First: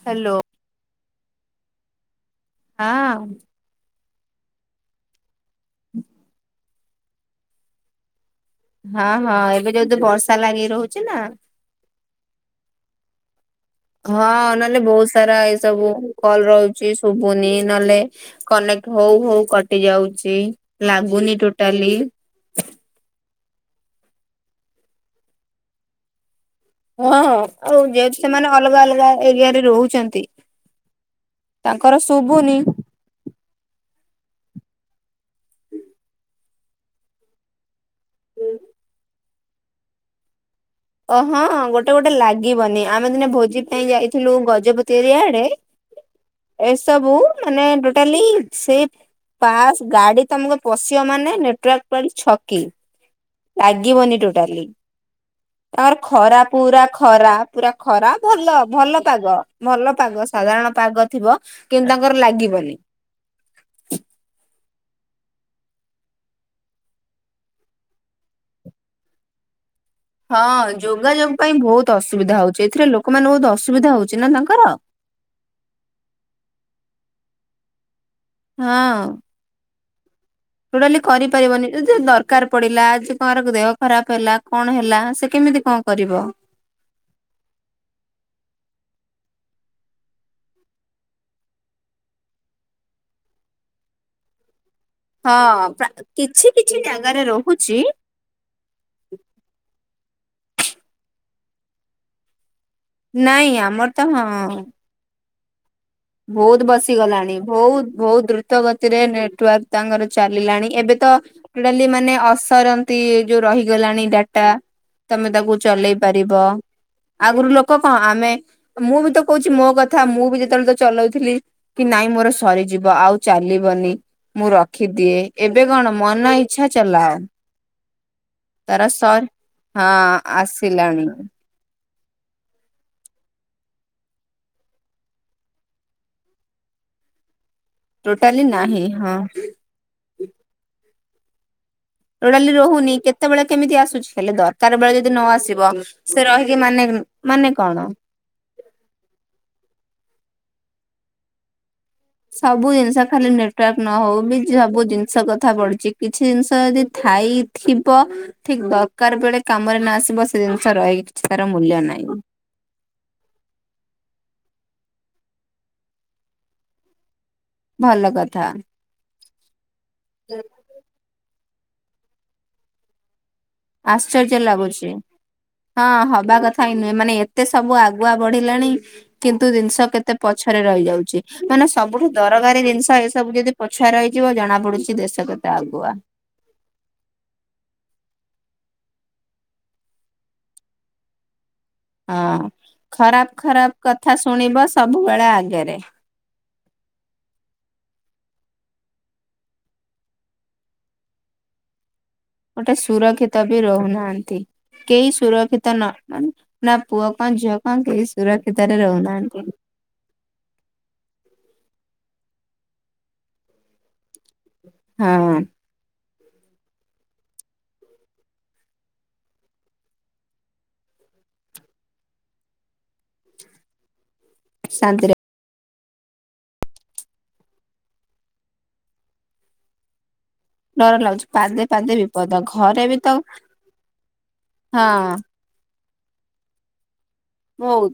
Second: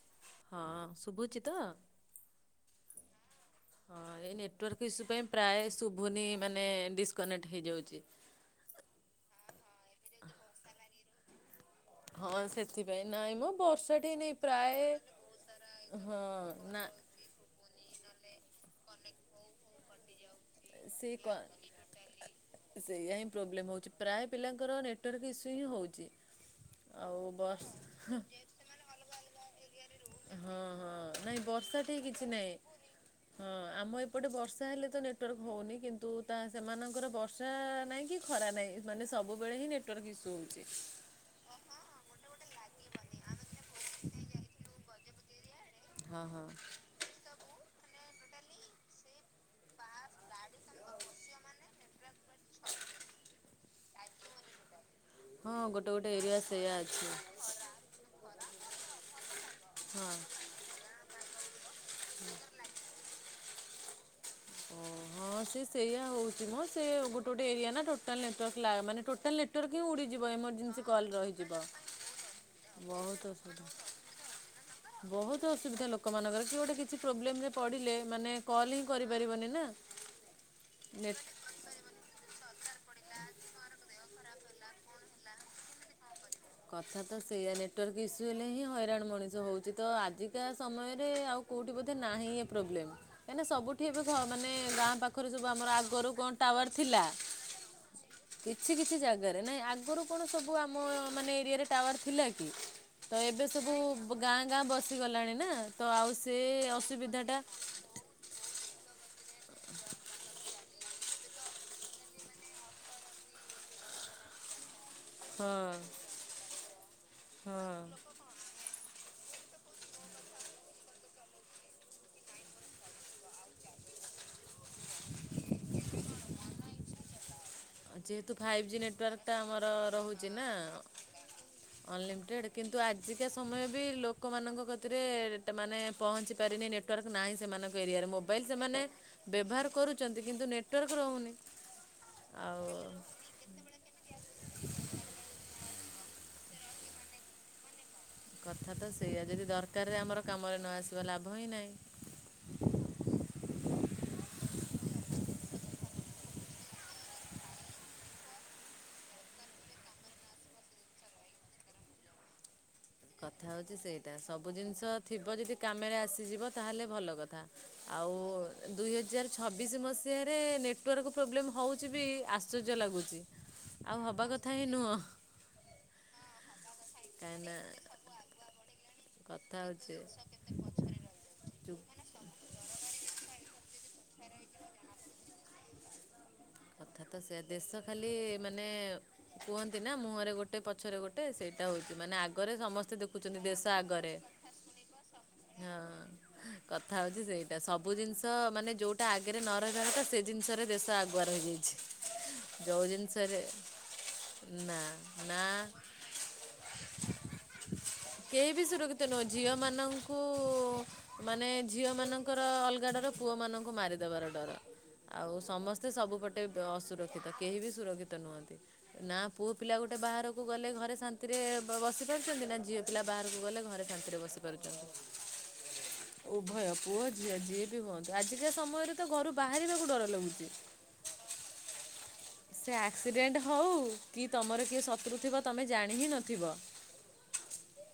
Hello ହଁ ଶୁଭୁଛିି ତ। ହଁ ହଁ ଏଇ ନେଟୱାର୍କ ଇସ୍ୟୁ ପାଇଁ ପ୍ରାୟ ଶୁଭୁନି ମାନେ ଡିସକନେକ୍ଟ ହେଇଯାଉଚି। ହଁ ହଁ ଏବେ ଯୋଉ ତି ବର୍ଷା ଲାଗି ରହୁଛି ନା? ହଁ ସେଥିପାଇଁ ନାଇଁ ମଁ ବର୍ଷ। ହଁ ନହେଲେ ବହୁତ ସାରା ଏଇ ସବୁ ହଁ କଲ ନା ରହୁଚି। ପୁନି ନହେଲେ କନେକ୍ଟ ହଉ ହଉ କଟି ଯାଉଚି। ସେ କ ସେଇୟା ହିଁ ପ୍ରୋବ୍ଲେମ ହଉଚି ନେଟୱାର୍କ ଇସ୍ୟୁ ହିଁ ହଉଚି। ହଁ ହଁ ଆଉ ଯେହେତୁ ସେମାନେ ଅଲଗା ଅଲଗା ଏରିଆ ରେ ରହୁଚନ୍ତି। ହଁ ହଁ ନାଇଁ। ବର୍ଷା ଠି ତାଙ୍କର କିଛି ନାହିଁ। ଶୁଭୁନି। ହଁ ଆମ ଏପଟେ ବର୍ଷା ହେଲେ ତ ନେଟୱାର୍କ ହଉନି। କିନ୍ତୁ ତା ସେମାନଙ୍କର ବର୍ଷା ନାଇଁ। ଖରା ନାହିଁ ମାନେ ସବୁବେଳେ ହିଁ ନେଟୱାର୍କ ଇସୁ ହଉଚି। ଓହଁ ଗୋଟେ ଗୋଟେ ଲାଗିବନି ଆମେ ଦିନେ ଭୋଜି ପାଇଁ ଯାଇଥିଲୁ ଗଜପତି ଏରିଆଡେ। ହଁ ହଁ। ଏସବୁ ମାନେ ଟୋଟାଲି ସେ- - ପାସ୍ ଗାଡି ତମକୁ ପଶିବ ମାନେ ନେଟୱାର୍କ ଛକି। ଲାଗିବନି ଟୋଟାଲି ହଁ ଗୋଟେ ତାମର ଗୋଟେ ଏରିଆ ଖରା ସେଇଆ ପୁରା ଅଛି। ଖରାପ। ପୁରା ଖରା ଭଲ ଭଲ ପାଗ ଭଲ ହଁ। ପାଗ ସାଧାରଣ ପାଗ ଥିବ। କିନ୍ତୁ ତାଙ୍କର ଲାଗିବନି। ଓ ହଁ ସେୟା ହଉଚି ମ ସେ ଗୋଟେ ଗୋଟେ ଏରିଆ ନା ଟୋଟାଲ ନେଟୱାର୍କ ମାନେ ଟୋଟାଲ୍ ନେଟୱାର୍କ ହିଁ ଉଡ଼ି ହଁ ଯୋଗାଯୋଗ ପାଇଁ ବହୁତ ଅସୁବିଧା ହଉଚି ଏଥିରେ ଲୋକମାନେ ବହୁତ ଅସୁବିଧା ହଉଚି ନା ତାଙ୍କର। ବହୁତ ଅସୁବିଧା ଲୋକମାନଙ୍କର କି ଗୋଟେ କିଛି ପ୍ରୋବ୍ଲେମରେ ପଡ଼ିଲେ ମାନେ କଲ୍ ହିଁ ହଁ କରିପାରିବନି ନା। ଟୋଟାଲି ନେଟ୍ କରିପାରିବନି ଯେ ଦରକାର ପଡିଲା ଯେ କର ଦେହ ଖରାପ ହେଲା। କଣ ହେଲା ସେ କେମିତି କଣ କରିବ? କଥା ତ ସେୟା ନେଟୱାର୍କ ଇସୁ ହେଲେ ହିଁ ହଇରାଣ ମଣିଷ ହଉଛି ତ ଆଜିକା ସମୟରେ ଆଉ। କେଉଠି ବୋଧେ ନାହିଁ ଏ ପ୍ରୋବ୍ଲେମ୍ କାଇଁ ନା ସବୁଠି ଏବେ ଘ ମାନେ ଗାଁ ପା ଉପରୁ ହଁ ଯୋ ଆମର ପ୍ରା ଆଗରୁ କଣ କିଛି ଟାୱାର କିଛି ଥିଲା? ଜାଗାରେ ରହୁଛି କିଛି କିଛି ଜାଗାରେ ନାଇଁ ଆଗରୁ କଣ ସବୁ ଆମ ମାନେ ଏରିଆରେ ଟାୱାର ଥିଲା କି? ତ ଏବେ ନାଇଁ ଆମର ତ ସବୁ ଗାଁ ହଁ ଗାଁ ବସିଗଲାଣି ନା। ତ ଆଉ ସେ ବହୁତ ବସିଗଲାଣି ଅସୁବିଧାଟା ବହୁତ ବହୁତ ଦୂ ଦୂତ ଗତିରେ ନେଟୱାର୍କ ତାଙ୍କର ଚାଲିଲାଣି ଏବେ ତ। ଡାଲି ମାନେ ଅସରନ୍ତି ଯୋଉ ରହିଗଲାଣି ଡାଟା। ତମେ ତାକୁ ହଁ ଚଲେଇ ପାରିବ ଆଗରୁ ଲୋକ ହଁ କଣ ଆମେ। ମୁଁ ବି ତ କହୁଛି ମୋ କଥା ମୁଁ ବି ଯେତେଳେ ତ ଚଲଉଥିଲି କି ନାଇଁ ମୋର ସରିଯିବ ଆଉ ଚାଲିବନି। ମୁଁ ରଖିଦିଏ ଏବେ କଣ ମନ ଇଚ୍ଛା ଚଲାଅ। ଯେହେତୁ ଫାଇଭ୍ ଜି ତାର ସର୍ ନେଟୱାର୍କଟା ଆମର ହଁ ରହୁଚି ନା। ଆସିଲାଣି ଅନଲିମିଟେଡ୍ କିନ୍ତୁ ଆଜିକା ସମୟ ବି ଲୋକମାନଙ୍କ କତିରେ ମାନେ ପହଞ୍ଚି ପାରିନି ନେଟ୍। ନେଟୱାର୍କ ନାହିଁ ସେମାନଙ୍କ ଏରିଆରେ ଟୋଟାଲି ମୋବାଇଲ ସେମାନେ ନାହିଁ ହଁ। ବ୍ୟବହାର କରୁଚନ୍ତି କିନ୍ତୁ ନେଟୱାର୍କ ରହୁନି। ଟୋଟାଲି ଆଉ ରହୁନି କେତେ? କେତେବେଳେ କେମିତି ଆସୁଛି ହେଲେ ଦରକାର ବେଳେ ଯଦି ନ ଆସିବ ସେ ରହିକି ମାନେ ମାନେ କଣ? କଥା ତ ସେଇୟା ଯଦି ଦରକାରରେ ଆମର କାମରେ ନ ଆସିବା ଲାଭ ହିଁ ନାହିଁ। ସବୁ ଜିନିଷ ଖାଲି ନେଟୱାର୍କ ନ ହଉ ବି ସବୁ ଜିନିଷ କଥା ପଢୁଛି କିଛି ଜିନିଷ ଯଦି ଥାଇ ଥିବ ଠିକ ଦରକାର ବେଳେ କାମରେ ନ ଆସିବ ସେ ଜିନିଷ ରହିକି କିଛି ତାର ମୂଲ୍ୟ ନାହିଁ। କଥା ହେଉଛି ସେଇଟା ସବୁ ଜିନିଷ ଥିବ ଯଦି କାମେରେ ଆସିଯିବ ତାହେଲେ ଭଲ କଥା। ଭଲ ଆଉ କଥା ଦୁଇ ହଜାର ଛବିଶ ମସିହାରେ ନେଟୱାର୍କ ପ୍ରୋବ୍ଲେମ ହଉ କିଛି ବି ଆଶ୍ଚର୍ଯ୍ୟ ଲାଗୁଛି। ଆଉ ହବା ଆଶ୍ଚର୍ଯ୍ୟ କଥା ହିଁ ଲାଗୁଛି ନୁହଁ ହଁ ହବା କଥା ହିଁ ନୁହେଁ ମାନେ ଏତେ କାହିଁକିନା ସବୁ ଆ ଗୁଆ ବଢିଲାଣି କିନ୍ତୁ କଥା ଜିନିଷ ହେଉଛି କେତେ ପଛରେ ରହିଯାଉଚି ମାନେ ଯୁ ସବୁଠୁ ଦରକାରୀ ଜିନିଷ ଏ ସବୁ ଯଦି ପଛୁଆ ରହିଜିବ ଜଣା ପଡୁଚି ଦେଶ କେତେ ଆଗୁଆ? କଥା ତ ସେ ଦେଶ ଖାଲି ମାନେ କୁହନ୍ତି ନା ମୁହଁରେ ଗୋଟେ ପଛରେ ଗୋ ଟେ ସେଇଟା ହଉଛି ମାନେ ହଁ ଆଗରେ ସମସ୍ତେ ଖରାପ ଦେଖୁଛନ୍ତି ଦେଶ ଖରାପ କଥା ଆଗରେ ଶୁଣିବ ସବୁବେଳେ ହଁ। ଆଗରେ କଥା ହଉଛି ସେଇଟା ସବୁ ଜିନିଷ ମାନେ ଯୋଉଟା ଆଗରେ ନ ରହିବା କଥା ସେ ଜିନିଷ ରେ ଦେଶ ଆ ଆଗୁଆ ରହିଯାଇଛି। ଗୋଟେ ଜିନିଷରେ ସୁରକ୍ଷିତ ବି ରହୁନାହାନ୍ତି ନା କେହି ନା ସୁରକ୍ଷିତ ନ ମାନ୍। ନା ପୁଅ କନ୍ ଝିଅ କନ୍ କେହି ସୁରକ୍ଷିତ ରେ ରହୁନାହାନ୍ତି। କୁ ମାନେ ଝିଅମାନଙ୍କର ଅଲଗା ଡର ପୁଅମାନଙ୍କୁ ମାର୍। ଦବାର ଡର ଆଉ ହଁ ସମସ୍ତେ ସବୁପଟେ ଅସୁରକ୍ଷିତ କେହି ବି ସୁରକ୍ଷିତ ନୁହନ୍ତି। ନା ପୁଅ ପିଲା ଗୋଟେ ବାହାରକୁ ଗଲେ ଘରେ ଶାନ୍ତିରେ ବ ବସି ପାରୁଛନ୍ତି ନା ଝିଅ ପିଲା ବାହାରକୁ ଗଲେ ଘରେ ଶାନ୍ତିରେ ବସିପାରୁଚନ୍ତି। ଶାନ୍ତିରେ ଉଭୟ ପୁଅ ଝିଅ ଯିଏ ବି ହୁଅନ୍ତୁ ଆଜିକା ସମୟରେ ତ ଘରୁ ବାହାରିବାକୁ ଡର ଲାଗୁଚି। ଡର ଲାଗୁଚି ପାଦେ ପାଦେ ବି ବିପଦ ସେ ଘରେ ତ ଆକ୍ସିଡେଣ୍ଟ ହଉ କି ତମର କିଏ ହଁ ଶତ୍ରୁ ଥିବ ତମେ ଜାଣି ହିଁ ନଥିବ। ହଉ।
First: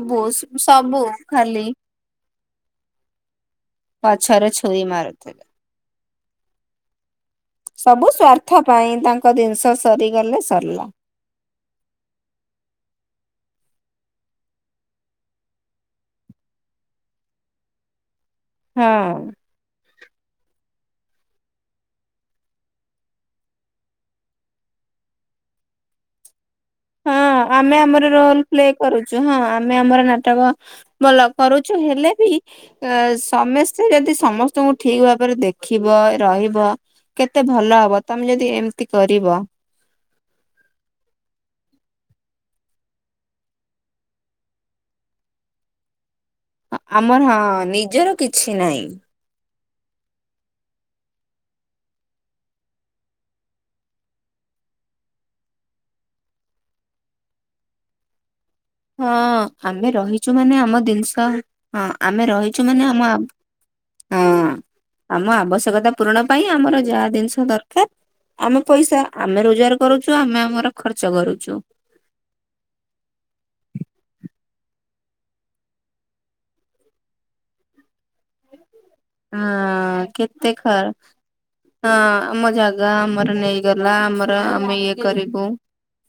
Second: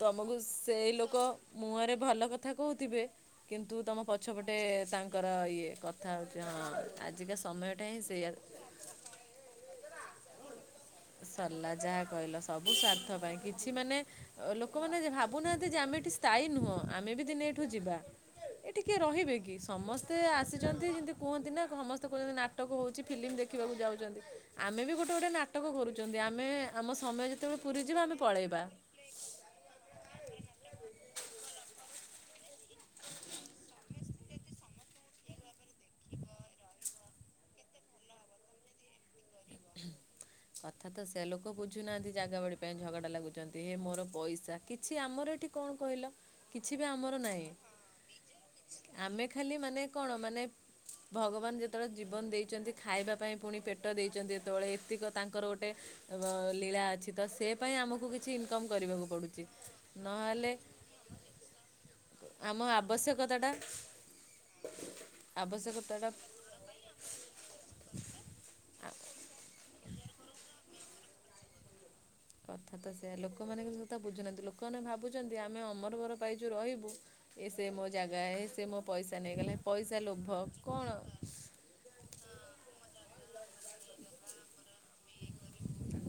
ତମକୁ ସେଇ ଲୋକ ମୁହଁରେ ଭଲ କଥା କହୁଥିବେ କିନ୍ତୁ ତମ ପ ପଛରେ ପଛପଟେ ଛୁରୀ ତାଙ୍କର ମାରୁଥିଲେ। ଇଏ କଥା ହେଉଥିବେ ହଁ ଆଜିକା ସମୟଟା ହିଁ ସେ ପାର୍ଥ ପାଇଁ ତାଙ୍କ ଜିନିଷ ସରିଗଲେ ସରଲା। ସରଲା ଯାହା କହିଲ ସବୁ ସ୍ଵାର୍ଥ ପାଇଁ କିଛି ମାନେ। ଲୋକମାନେ ଭାବୁନାହାନ୍ତି ଯେ ଆମେ ଏଠି ସ୍ଥାୟୀ ନୁହଁ ଆମେ ବି ଦିନେ ଏଇଠୁ ଯିବା। ଏଠି କିଏ ହଁ। ରହିବେ କି? ସମସ୍ତେ ଆସିଛନ୍ତି ଯେମିତି କୁହନ୍ତି ନା ସମସ୍ତେ କହୁଛନ୍ତି ନାଟକ ହଉଚି ଫିଲ୍ମ ଦେଖ। ଯୋଉ ଯାଉଚନ୍ତି ଆମେ ବି ଗୋଟେ ଗୋଟେ ନାଟକ କରୁଛନ୍ତି ଆମେ ଆମ ହଁ ସମୟ ଯେତେବେଳେ ପୁରିଯିବ ଆମର ଆମେ ରୋଲ ପଳେଇବା। ପ୍ଲେ କରୁଛୁ ହଁ ଆମେ ଆମର ନାଟକ ଭଲ କରୁଛୁ ହେଲେ ବି ଅ ସମସ୍ତେ ଯଦି ସମସ୍ତଙ୍କୁ ଠିକ ଭାବରେ ଦେଖିବ ରହିବ କେତେ ଭଲ ହବ ତମେ ଯଦି ଏମିତି କରିବ। କଥା ତ ସେ ଲୋକ ବୁଝୁନାହାନ୍ତି ଜାଗା ବାଡି ପାଇଁ ଝଗଡା ଲାଗୁଛନ୍ତି ହେ ମୋର ପଇସା କିଛି ଆମର ଏଠି କଣ କହିଲ କିଛି ବି ଆମର ନାହିଁ ହଁ ନିଜର କିଛି ନାହିଁ। ଆମେ ଖାଲି ମାନେ କଣ ମାନେ ଭଗବାନ ଯେତେବେଳେ ଜୀବନ ଦେଇଚନ୍ତି। ଖାଇବା ପାଇଁ ପୁଣି ପେଟ ଦେଇଚନ୍ତି। ଯେତେବେଳେ ଏତିକ ତାଙ୍କର ଗୋଟେ ଲୀଳା ଅଛି ତ ସେ ପାଇଁ ଆମକୁ କିଛି ଇନକମ୍ କରିବ ହଁ ଆମେ ରହିଛୁ ମାନେ ଆମ ଜିନିଷ ହଁ ଆମେ ରହିଛୁ ମାନେ ଆମ ହଁ ଆମ ଆବଶ୍ୟକତା ଆବଶ୍ୟକତାଟା ପୂରଣ ପାଇଁ ଆମର ଯାହା ଜିନିଷ ଦରକାର ଆମ ପଇସା ଆମେ ରୋଜଗାର କରୁଛୁ ଆମେ ଆମର ଖର୍ଚ୍ଚ କରୁଛୁ। କଥା ତ ସେଇୟା ଲୋକମାନେ କିନ୍ତୁ ତ ବୁଝୁନାହାନ୍ତି ଲୋକମାନେ ଭାବୁଛନ୍ତି ଆମେ ଅମର ବର ପାଇଛୁ ରହିବୁ। ଏ ସେ ମୋ ଜାଗା ଏ ସେ ମୋ ପଇସା ହଁ ନେଇଗଲେ ପଇସା ଲୋଭ କେତେ ଖ କଣ? ହଁ ଆମ ଜାଗା ଆମର ନେଇଗଲା ଆମର ଆମେ ଇଏ କରିବୁ।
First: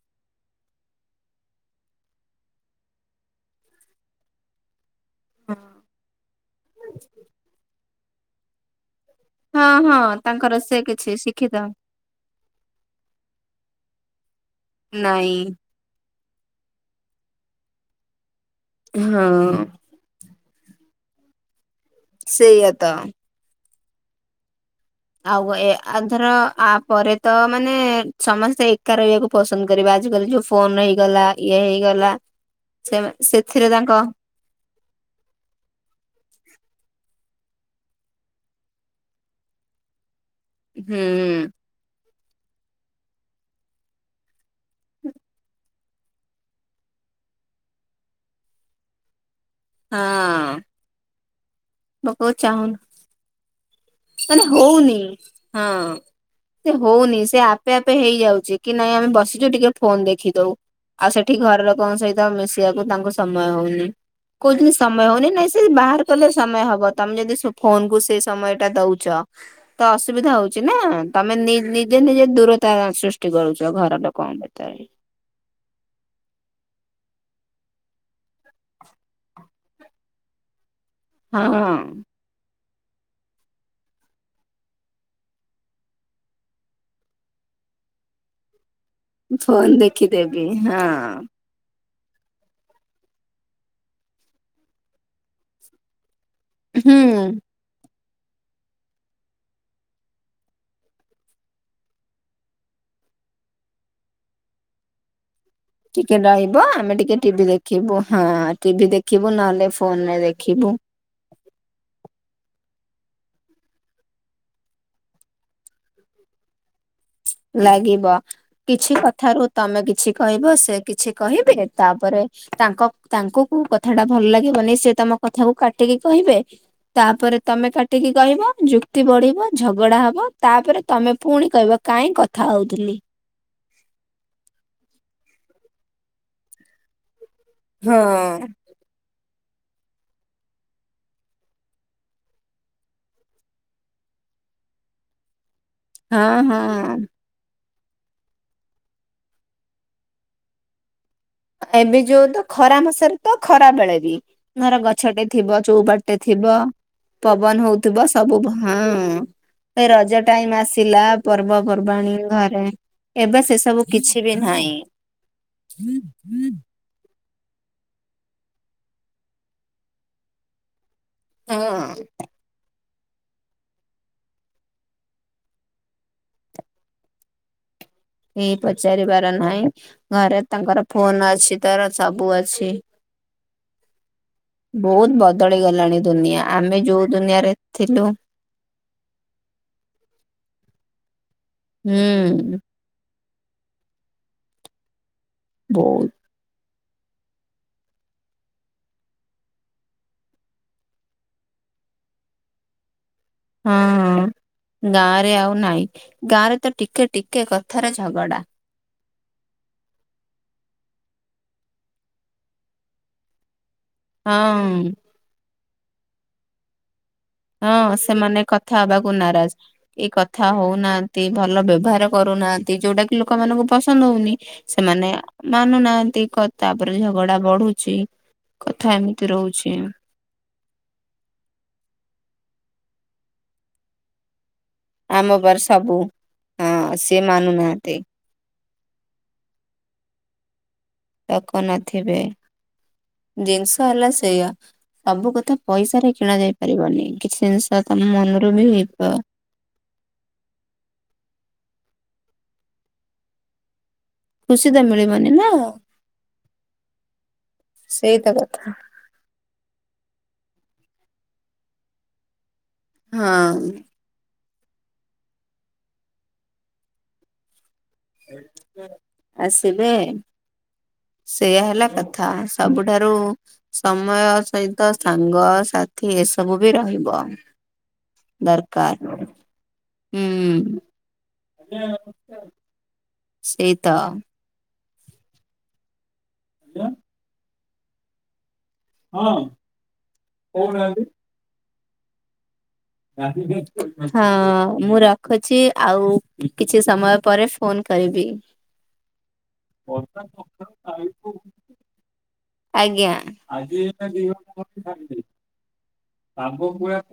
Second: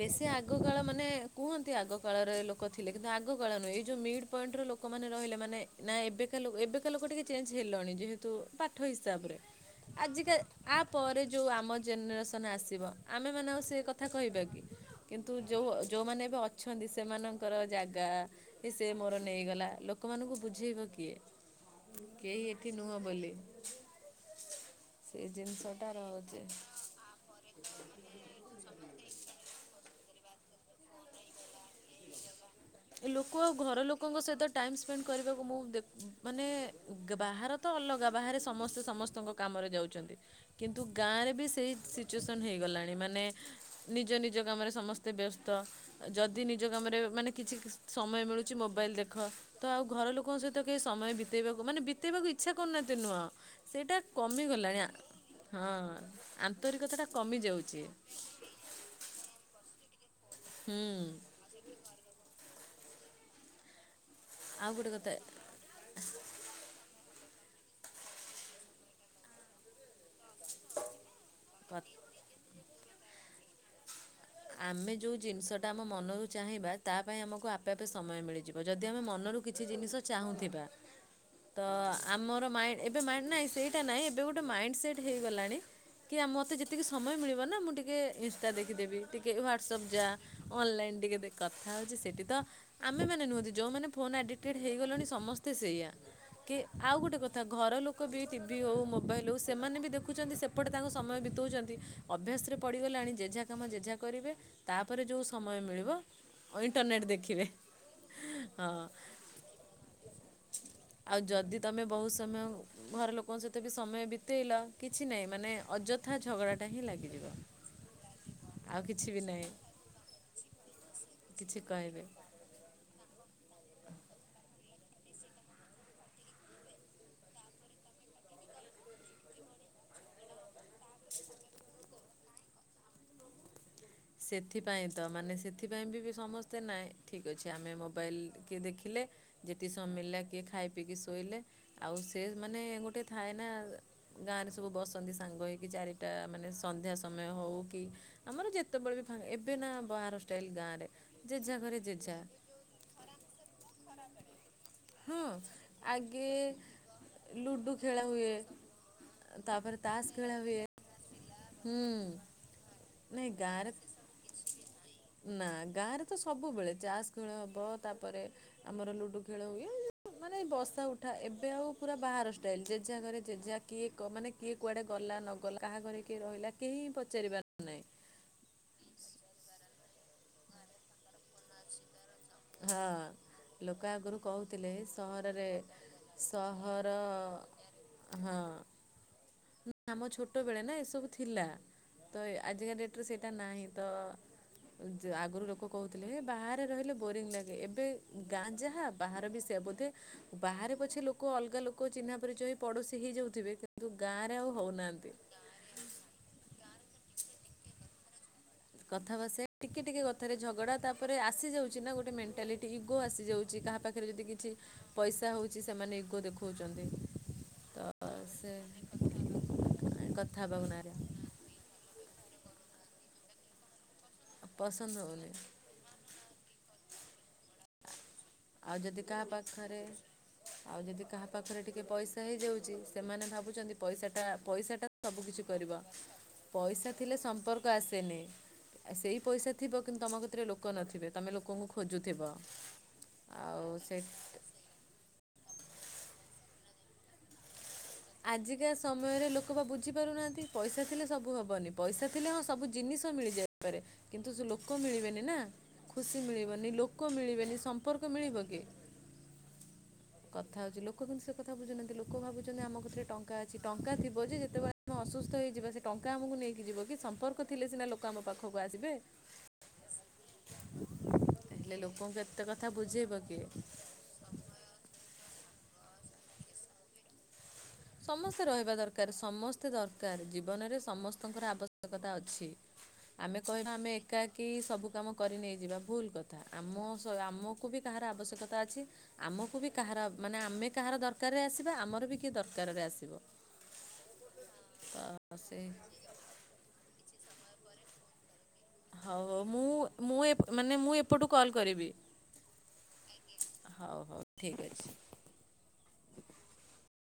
ବେଶୀ ଆଗ କାଳ ମାନେ କୁହନ୍ତି ଆଗ କାଳରେ ଲୋକ ଥିଲେ କିନ୍ତୁ ଆଗ କାଳ ନୁହେଁ ଏଇ ଯୋଉ ମିଡ ପଏଣ୍ଟର ଲୋ ଲୋକମାନେ ରହିଲେ ମାନେ ନା ଏବେକା ଲୋକ ଏବେକା ଲୋକ ଟିକେ ଚେଞ୍ଜ ହେଲେଣି ଯେହେତୁ ପାଠ ହିସାବରେ। ହଁ ହଁ ଆଜିକା ତାଙ୍କର ସେ ଆ କିଛି ପରେ ଯୋଉ ଶିକ୍ଷିତ ଆମ ଜେନେରେସନ୍ ଆସିବ ଆମେମାନେ ଆଉ ସେ କଥା କହିବା କି କିନ୍ତୁ ନାଇଁ ଯେଉଁ ଯେଉଁମାନେ ଏବେ ଅ ଅଛନ୍ତି ସେମାନଙ୍କର ଜାଗା ସେ ମୋର ହଁ। ନେଇଗଲା ଲୋକ ଲୋକମାନଙ୍କୁ ବୁଝେଇବ କିଏ କେହି ଏଠି ସେଇଆ ତ। ନୁହଁ ବୋଲି। ସେ ଆଉ ଏ ଜିନିଷଟା ଆ ଧର ରହୁଛି। ଆ ପରେ ତ ମାନେ ସମସ୍ତେ ଏକା ରହିବାକୁ ପସନ୍ଦ କରିବେ ଆଜିକାଲି ଯୋଉ ଫୋନ ହେଇଗଲା ଇଏ ହେଇଗଲା ସେ ଲୋକ ଆଉ ସେଥିରେ ଘର ତାଙ୍କ ଲୋକଙ୍କ ସହିତ ଟାଇମ୍ ସ୍ପେଣ୍ଡ କରିବାକୁ ମୁଁ ଦେ ମାନେ ବାହାର ତ ଅଲଗା ବାହାରେ ସମସ୍ତେ ସମସ୍ତଙ୍କ କାମରେ ଯାଉଚନ୍ତି କିନ୍ତୁ ହୁଁ ଗାଁରେ ବି ସେଇ ସିଚୁଏସନ୍ ହେଇଗଲାଣି ମାନେ ନିଜ ନିଜ କାମରେ ସମସ୍ତେ ବ୍ୟସ୍ତ ଯଦି ନିଜ କାମରେ ମାନେ କିଛି ସମୟ ମିଳୁଛି ମୋବାଇଲ ଦେଖ ତ ଆଉ ଘର ଲୋକଙ୍କ ସହିତ ହଁ। କେହି ସମୟ ବି ବିତେଇବାକୁ ମାନେ ବିତେଇବାକୁ ପକଉ ଇଚ୍ଛା ଚାହୁଁନ କରୁନାହାନ୍ତି ନୁହଁ ସେଇଟା ମାନେ କମିଗଲାଣି ହଉନି ହଁ ସେ ଆନ୍ତରିକତାଟା ହଉନି ସେ ଆପେ କମିଯାଉଚି। ଆପେ ହେଇଯାଉଛି କି ନାଇଁ ଆମେ ବସିଛୁ ଟିକେ ଫୋନ ଦେଖିଦଉ ହୁଁ ଆଉ ସେଠି ଘରୋକଙ୍କ ସହିତ ମି ମିସିବାକୁ ତାଙ୍କୁ ସମୟ ହଉନି କୋଉଦିନ ଆଉ ଗୋଟେ ସମୟ ହଉନି କଥା ନାଇଁ ସେ ବାହାର କଲେ ସମୟ ହବ ତମେ ଯଦି ସୋ ଫୋନ କୁ ସେଇ ସମୟ ଟା ଦଉଚ। ତ ଅସୁବିଧା ହଉଚି ନା ତମେ ନି ନିଜେ ନିଜେ ଦୂରତା ସୃଷ୍ଟି କରୁଚ ଘର ଲୋକ ଆମେ ଯୋଉ ଜିନିଷ ତା ଆମ ମନରୁ ଚାହିଁବା ତା ପାଇଁ ଆମକୁ ଆପେ ଆପେ ସମୟ ମିଳିଯିବ ଯଦି ଆମେ ମନରୁ କିଛି ଜିନିଷ ଚାହୁଁଥିବା। ହ [unintelligible] ତ ଆମର ମାଇଣ୍ଡ ଏବେ ନାଇଁ ସେଇଟା ନାଇଁ ଏବେ ଗୋଟେ ମାଇଣ୍ଡ ସେଟ୍ ହେଇଗଲାଣି। କି ମୋତେ ଯେତିକି ସମୟ ମିଳିବ ନା ମୁଁ ଟିକେ ଇନ୍ଷ୍ଟା ଦେଖିଦେବି। ଟିକେ ଫୋନ ହ୍ୱାଟ୍ସଅପ୍ ଯା ଦେଖିଦେବି ହଁ ଅନଲାଇନ୍ ଟିକେ କଥା ହେଉଛି ସେଇଠି ତ। ଆମେ ମାନେ ନୁହନ୍ତି ଯୋଉମାନେ ଫୋନ ଆଡିକଟେଡ୍ ହେଇଗଲେଣି ସମସ୍ତେ ସେଇଆ କି ଆଉ ଗୋଟେ ହୁଁ। କଥା। ଘର ଲୋକ ବି ଟିଭି ହଉ ମୋବାଇଲ ହଉ ସେମାନେ ବି ଦେଖୁଛନ୍ତି ସେପଟେ ତାଙ୍କ ସମୟ ବିତଉଛନ୍ତି। ଅଭ୍ୟାସରେ ପଡ଼ିଗଲାଣି ଯେଜା କାମ ଯେଜା କରିବେ ତାପରେ ଯେଉଁ ସମୟ ମିଳିବ। ଟିକେ ରହିବ ଆମେ ଇଣ୍ଟରନେଟ୍ ଟିକେ ଟିଭି ଦେଖିବେ ଦେଖିବୁ ହଁ ହଁ ଟିଭିି ଦେଖିବୁ ନହେଲେ ଫୋନରେ ଦେଖିବୁ। ଆଉ ଯଦି ତୁମେ ବହୁତ ସମୟ। ଘର ଲୋକଙ୍କ ସହିତ ବି ସମୟ ବିତେଇଲା କିଛି ନାହିଁ ମାନେ ଅଯଥା ଝଗଡ଼ାଟା ହିଁ ଲାଗିଯିବ। ଲାଗିବ ଆଉ କିଛି ବି ନାହିଁ କଥାରୁ ତମେ କିଛି କହିବ ସେ କିଛି କହିବି ତାପରେ। ତାଙ୍କ ତାଙ୍କୁ କଉ କଥା ଟା ଭଲ ଲାଗିବନି ସେ ତମ କଥାକୁ କାଟିକି କହିବେ। ତାପରେ ତମେ କାଟିକି କହିବ ଯୁକ୍ତି ବଢିବ ଝଗଡା ହବ। ତାପରେ ତମେ ପୁଣି କହିବ କାହିଁ କଥା ହଉଥିଲି। ସେଥିପାଇଁ ତ ମାନେ ସେଥିପାଇଁ ବି ବି ସମସ୍ତେ ନାଁଇ। ଠିକ୍ ଅଛି ଆମେ ହଁ। ମୋବାଇଲ ଟିକେ ଦେଖିଲେ। ଯେତିକି ସମୟ ମିଳିଲା କିଏ ଖାଇ ପିଇକି ଶୋଇଲେ ଆଉ ସେ ମାନେ ଗୋଟେ ଥାଏ ନା। ଗାଁ ରେ ସବୁ ବସନ୍ତି ସାଙ୍ଗ ହେଇକି ଚାରିଟା ହଁ ମାନେ ହଁ ସନ୍ଧ୍ୟା ସମୟ। ଆମେ ହଉ କି ଆମର ଯେତେବେଳେ ବି ଫା ଏବେ ନା ବାହାର ଷ୍ଟାଇଲ ଗାଁରେ। ଜେଝା ଘରେ ଏବେ ଜେଝା ଯୋଉ ତ ଖରା ମସାରେ ତ ଖରା ବେଳେ ବି। ଧର ହଁ ଗଛଟେ ଥିବ ଚଉପଟଟେ ଆଗେ ଥିବ। ପବନ ଲୁଡ଼ୁ ହଉଥିବ ଖେଳା ହୁଏ। ସବୁ ହଁ ତାପରେ ଏ ତାସ୍ ରଜ ଖେଳା ଟାଇମ ହୁଏ ଆସ ଥିଲା ହୁଁ ପର୍ବପର୍ବାଣି ଘରେ। ନାଇଁ ଏବେ ସେ ଗାଁରେ ସବୁ କିଛି ବି ନାହିଁ। ନା ଗାଁରେ ତ ସବୁବେଳେ ଚାସ୍ ଖେଳ ହବ ତାପରେ ଆମର ଲୁଡ଼ୁ ଖେଳ ହୁଏ ମାନେ ବସା ଉଠ ଠା ଏବେ ଆଉ ପୁରା ହଁ ବାହାର। ଯେଝା ଘରେ ଯେଝା କିଏ ମାନେ କିଏ କୁଆଡେ ଗଲା ନ ଗଲା କାହା ଘରେ କିଏ ରହିଲା କେହି ହିଁ ପଚାରିବାର। ନାଇଁ। ଏଇ ପଚାରିବାର ନାହିଁ ଘରେ ତାଙ୍କର ଫୋନ ଅଛି। ତାର ସବୁ ଅଛି। ହଁ ଲୋକ ଆଗରୁ କହୁଥିଲେ ବହୁତ ସହରରେ ବଦଳି ଗଲାଣି ଦୁନିଆ ଆମେ ସହର ଯୋଉ ଦୁନିଆରେ ଥିଲୁ। ନା ଆମ ଛୋଟ ବେଳେ ନା ଏସବୁ ଥିଲା ତ ହୁଁ। ଆଜିକା ଡେଟ ସେଟା ନାହିଁ ତ ଆଗରୁ ଲୋକ ବହୁତ କହୁଥିଲେ ବାହାରେ ରହିଲେ ବୋରିଂ ଲାଗେ। ଏବେ ଗାଁ ଯାହା ବାହାର ବି ସେୟା ବୋଧେ। ବାହାରେ ପଛେ ଲୋକ ଅଲଗା ଲୋକ ଚିହ୍ନା ପରିଚୟ ପଡୋଶୀ ହେଇଯାଉଥିବେ କିନ୍ତୁ। ହଁ ଗାଁରେ ଆଉ ହଉନାହାନ୍ତି ଗାଁ ରେ ଆଉ ନାଇଁ ଗାଁ ରେ ତ ଟିକେ ଟିକେ କଥାରେ ଝଗଡା। କଥା ଭାସେ ଟିକେ ଟିକେ କଥାରେ ଝଗଡା ତାପରେ ଆସିଯାଉଛି ନା ଗୋଟେ ମେଣ୍ଟାଲିଟି ଇଗୋ ଆସିଯାଉଛି କାହା ପାଖରେ। ପାଖରେ ଯଦି କିଛି ହଁ। ପଇସା ହେଉଛି ସେମାନେ ଇଗୋ ଦେଖାଉଛନ୍ତି। ତ ହଁ ସେମାନେ ସେ କଥା ହବାକୁ ନାରାଜ ଏ କଥା ହେବାକୁ ହଉନା ନାଁରେ ନ୍ତି ଭଲ ବ୍ୟବହାର କରୁନାହାନ୍ତି ଯୋଉଟା କି ଲୋକମାନଙ୍କୁ ପସନ୍ଦ ହଉନି। ପସନ୍ଦ ସେମାନେ ହେଉନି ମାନୁନାହାନ୍ତି ତାପରେ ଝଗଡା ବଢୁଛି। ଆଉ କଥା ଯଦି ଏମିତି କାହା ରହୁଛି ପାଖରେ। ଆଉ ଯଦି କାହା ପାଖରେ ଟିକେ ପଇସା ହେଇଯାଉଛି ସେମାନେ ଭାବୁଛନ୍ତି ପଇସାଟା ପଇସାଟା। ସବୁ ଆମ କିିଛି ଉପରେ କରିବା ସବୁ ପଇସା ହଁ ଥିଲେ ସିଏ ସମ୍ପର୍କ ମାନୁନାହାନ୍ତି ଆସେନି। ଆ ସେଇ ପଇସା ଥିବ କିନ୍ତୁ ତୁମ କତିରେ ଲୋକ ନଥିବେ ତମେ ଲୋକ ଲୋକଙ୍କୁ ନଥିବେ। ଖୋଜୁଥିବ। ଆଉ ଜିନିଷ ସେ ହେଲା ସେଇଆ ସବୁ କଥା ପଇସାରେରେ କିଣା ଯାଇ ପାରିବନି। କିଛି ଜିନିଷ ତମ ମନରୁ ବି ହେଇପ ଲୋକପା ବୁଝି ପାରୁନାହାନ୍ତି, ପଇସା ଥିଲେ ସବୁ ହବନି, ପଇସା ଥିଲେ ହଁ ସବୁ ଜିନିଷ ମିଳିଯାଏ କିନ୍ତୁ ସେ ଖୁସି ତ ଲୋକ ମିଳିବେନି ମିଳିବନି ନା? ଖୁସି ମିଳିବନି, ଲୋକ ମିଳିବେନି, ସମ୍ପର୍କ ସେଇତ ମିଳିବ କି? କଥା [inaudible] କଥା ହଉଚି, ଲୋକ କିନ୍ତୁ ସେ କଥା ବୁଝୁନାହାନ୍ତି। ଲୋକ ଭାବୁଛନ୍ତି ଆମ କିତରେ ଟଙ୍କା ଅଛି, ହଁ ଟଙ୍କା ଥିବ ଯେ ଯେତେବେଳେ ଆମେ ଅସୁସ୍ଥ ହେଇଯିବା, ସେ ଟଙ୍କା ଆମକୁ ନେଇକି ଯିବ କି? ସମ୍ପର୍କ ଥିଲେ ସିନା ଲୋକ ଆମ ପାଖକୁ ଆସିବେ। ଆସିବେ। ସେଇୟା ହେଲେ ହେଲା ଲୋକଙ୍କୁ ଏତେ କଥା ସବୁଠାରୁ ବୁଝେଇବ କିଏ? ସମୟ ସହିତ ସାଙ୍ଗ ସାଥି ଏସବୁ ବି ରହିବ। ସମସ୍ତେ ରହିବା ଦରକାର, ସମସ୍ତେ ଦରକାର, ହୁଁ ଜୀବନରେ ସମସ୍ତଙ୍କର ଆବଶ୍ୟକତା ଅଛି। [inaudible] ଆମେ କହିବା ତ ଆମେ ଏକାକି ସବୁ କାମ କରି ନେଇଯିବା। ଭୁଲ କଥା, ଆମ ଆମ ଆମକୁବି କାହାର ଅବଶ୍ୟକତା ଅଛି। ଆମକୁ ବି କାହାର ମାନେ, ଆମେ କାହାର ଦରକାର ରେ ଆସିବା, ଆମରବି କିଏ ଦରକାର ରେ ଆସିବେ। ଦରକାରରେ ଆସେ ହଁ ମୁଁ ତ ରଖୁଚି, ସେଇ ଆଉ କିଛି ସମୟ ପରେ ଫୋନ କରିବି। ହଉ ହଉ ମୁଁ ମୁଁ ମାନେ ମୁଁ ଏପଟୁ କଲ୍ କରିବି। ହଉ ହଉ ଠିକ୍ ଅଛି। ଆଜ୍ଞା।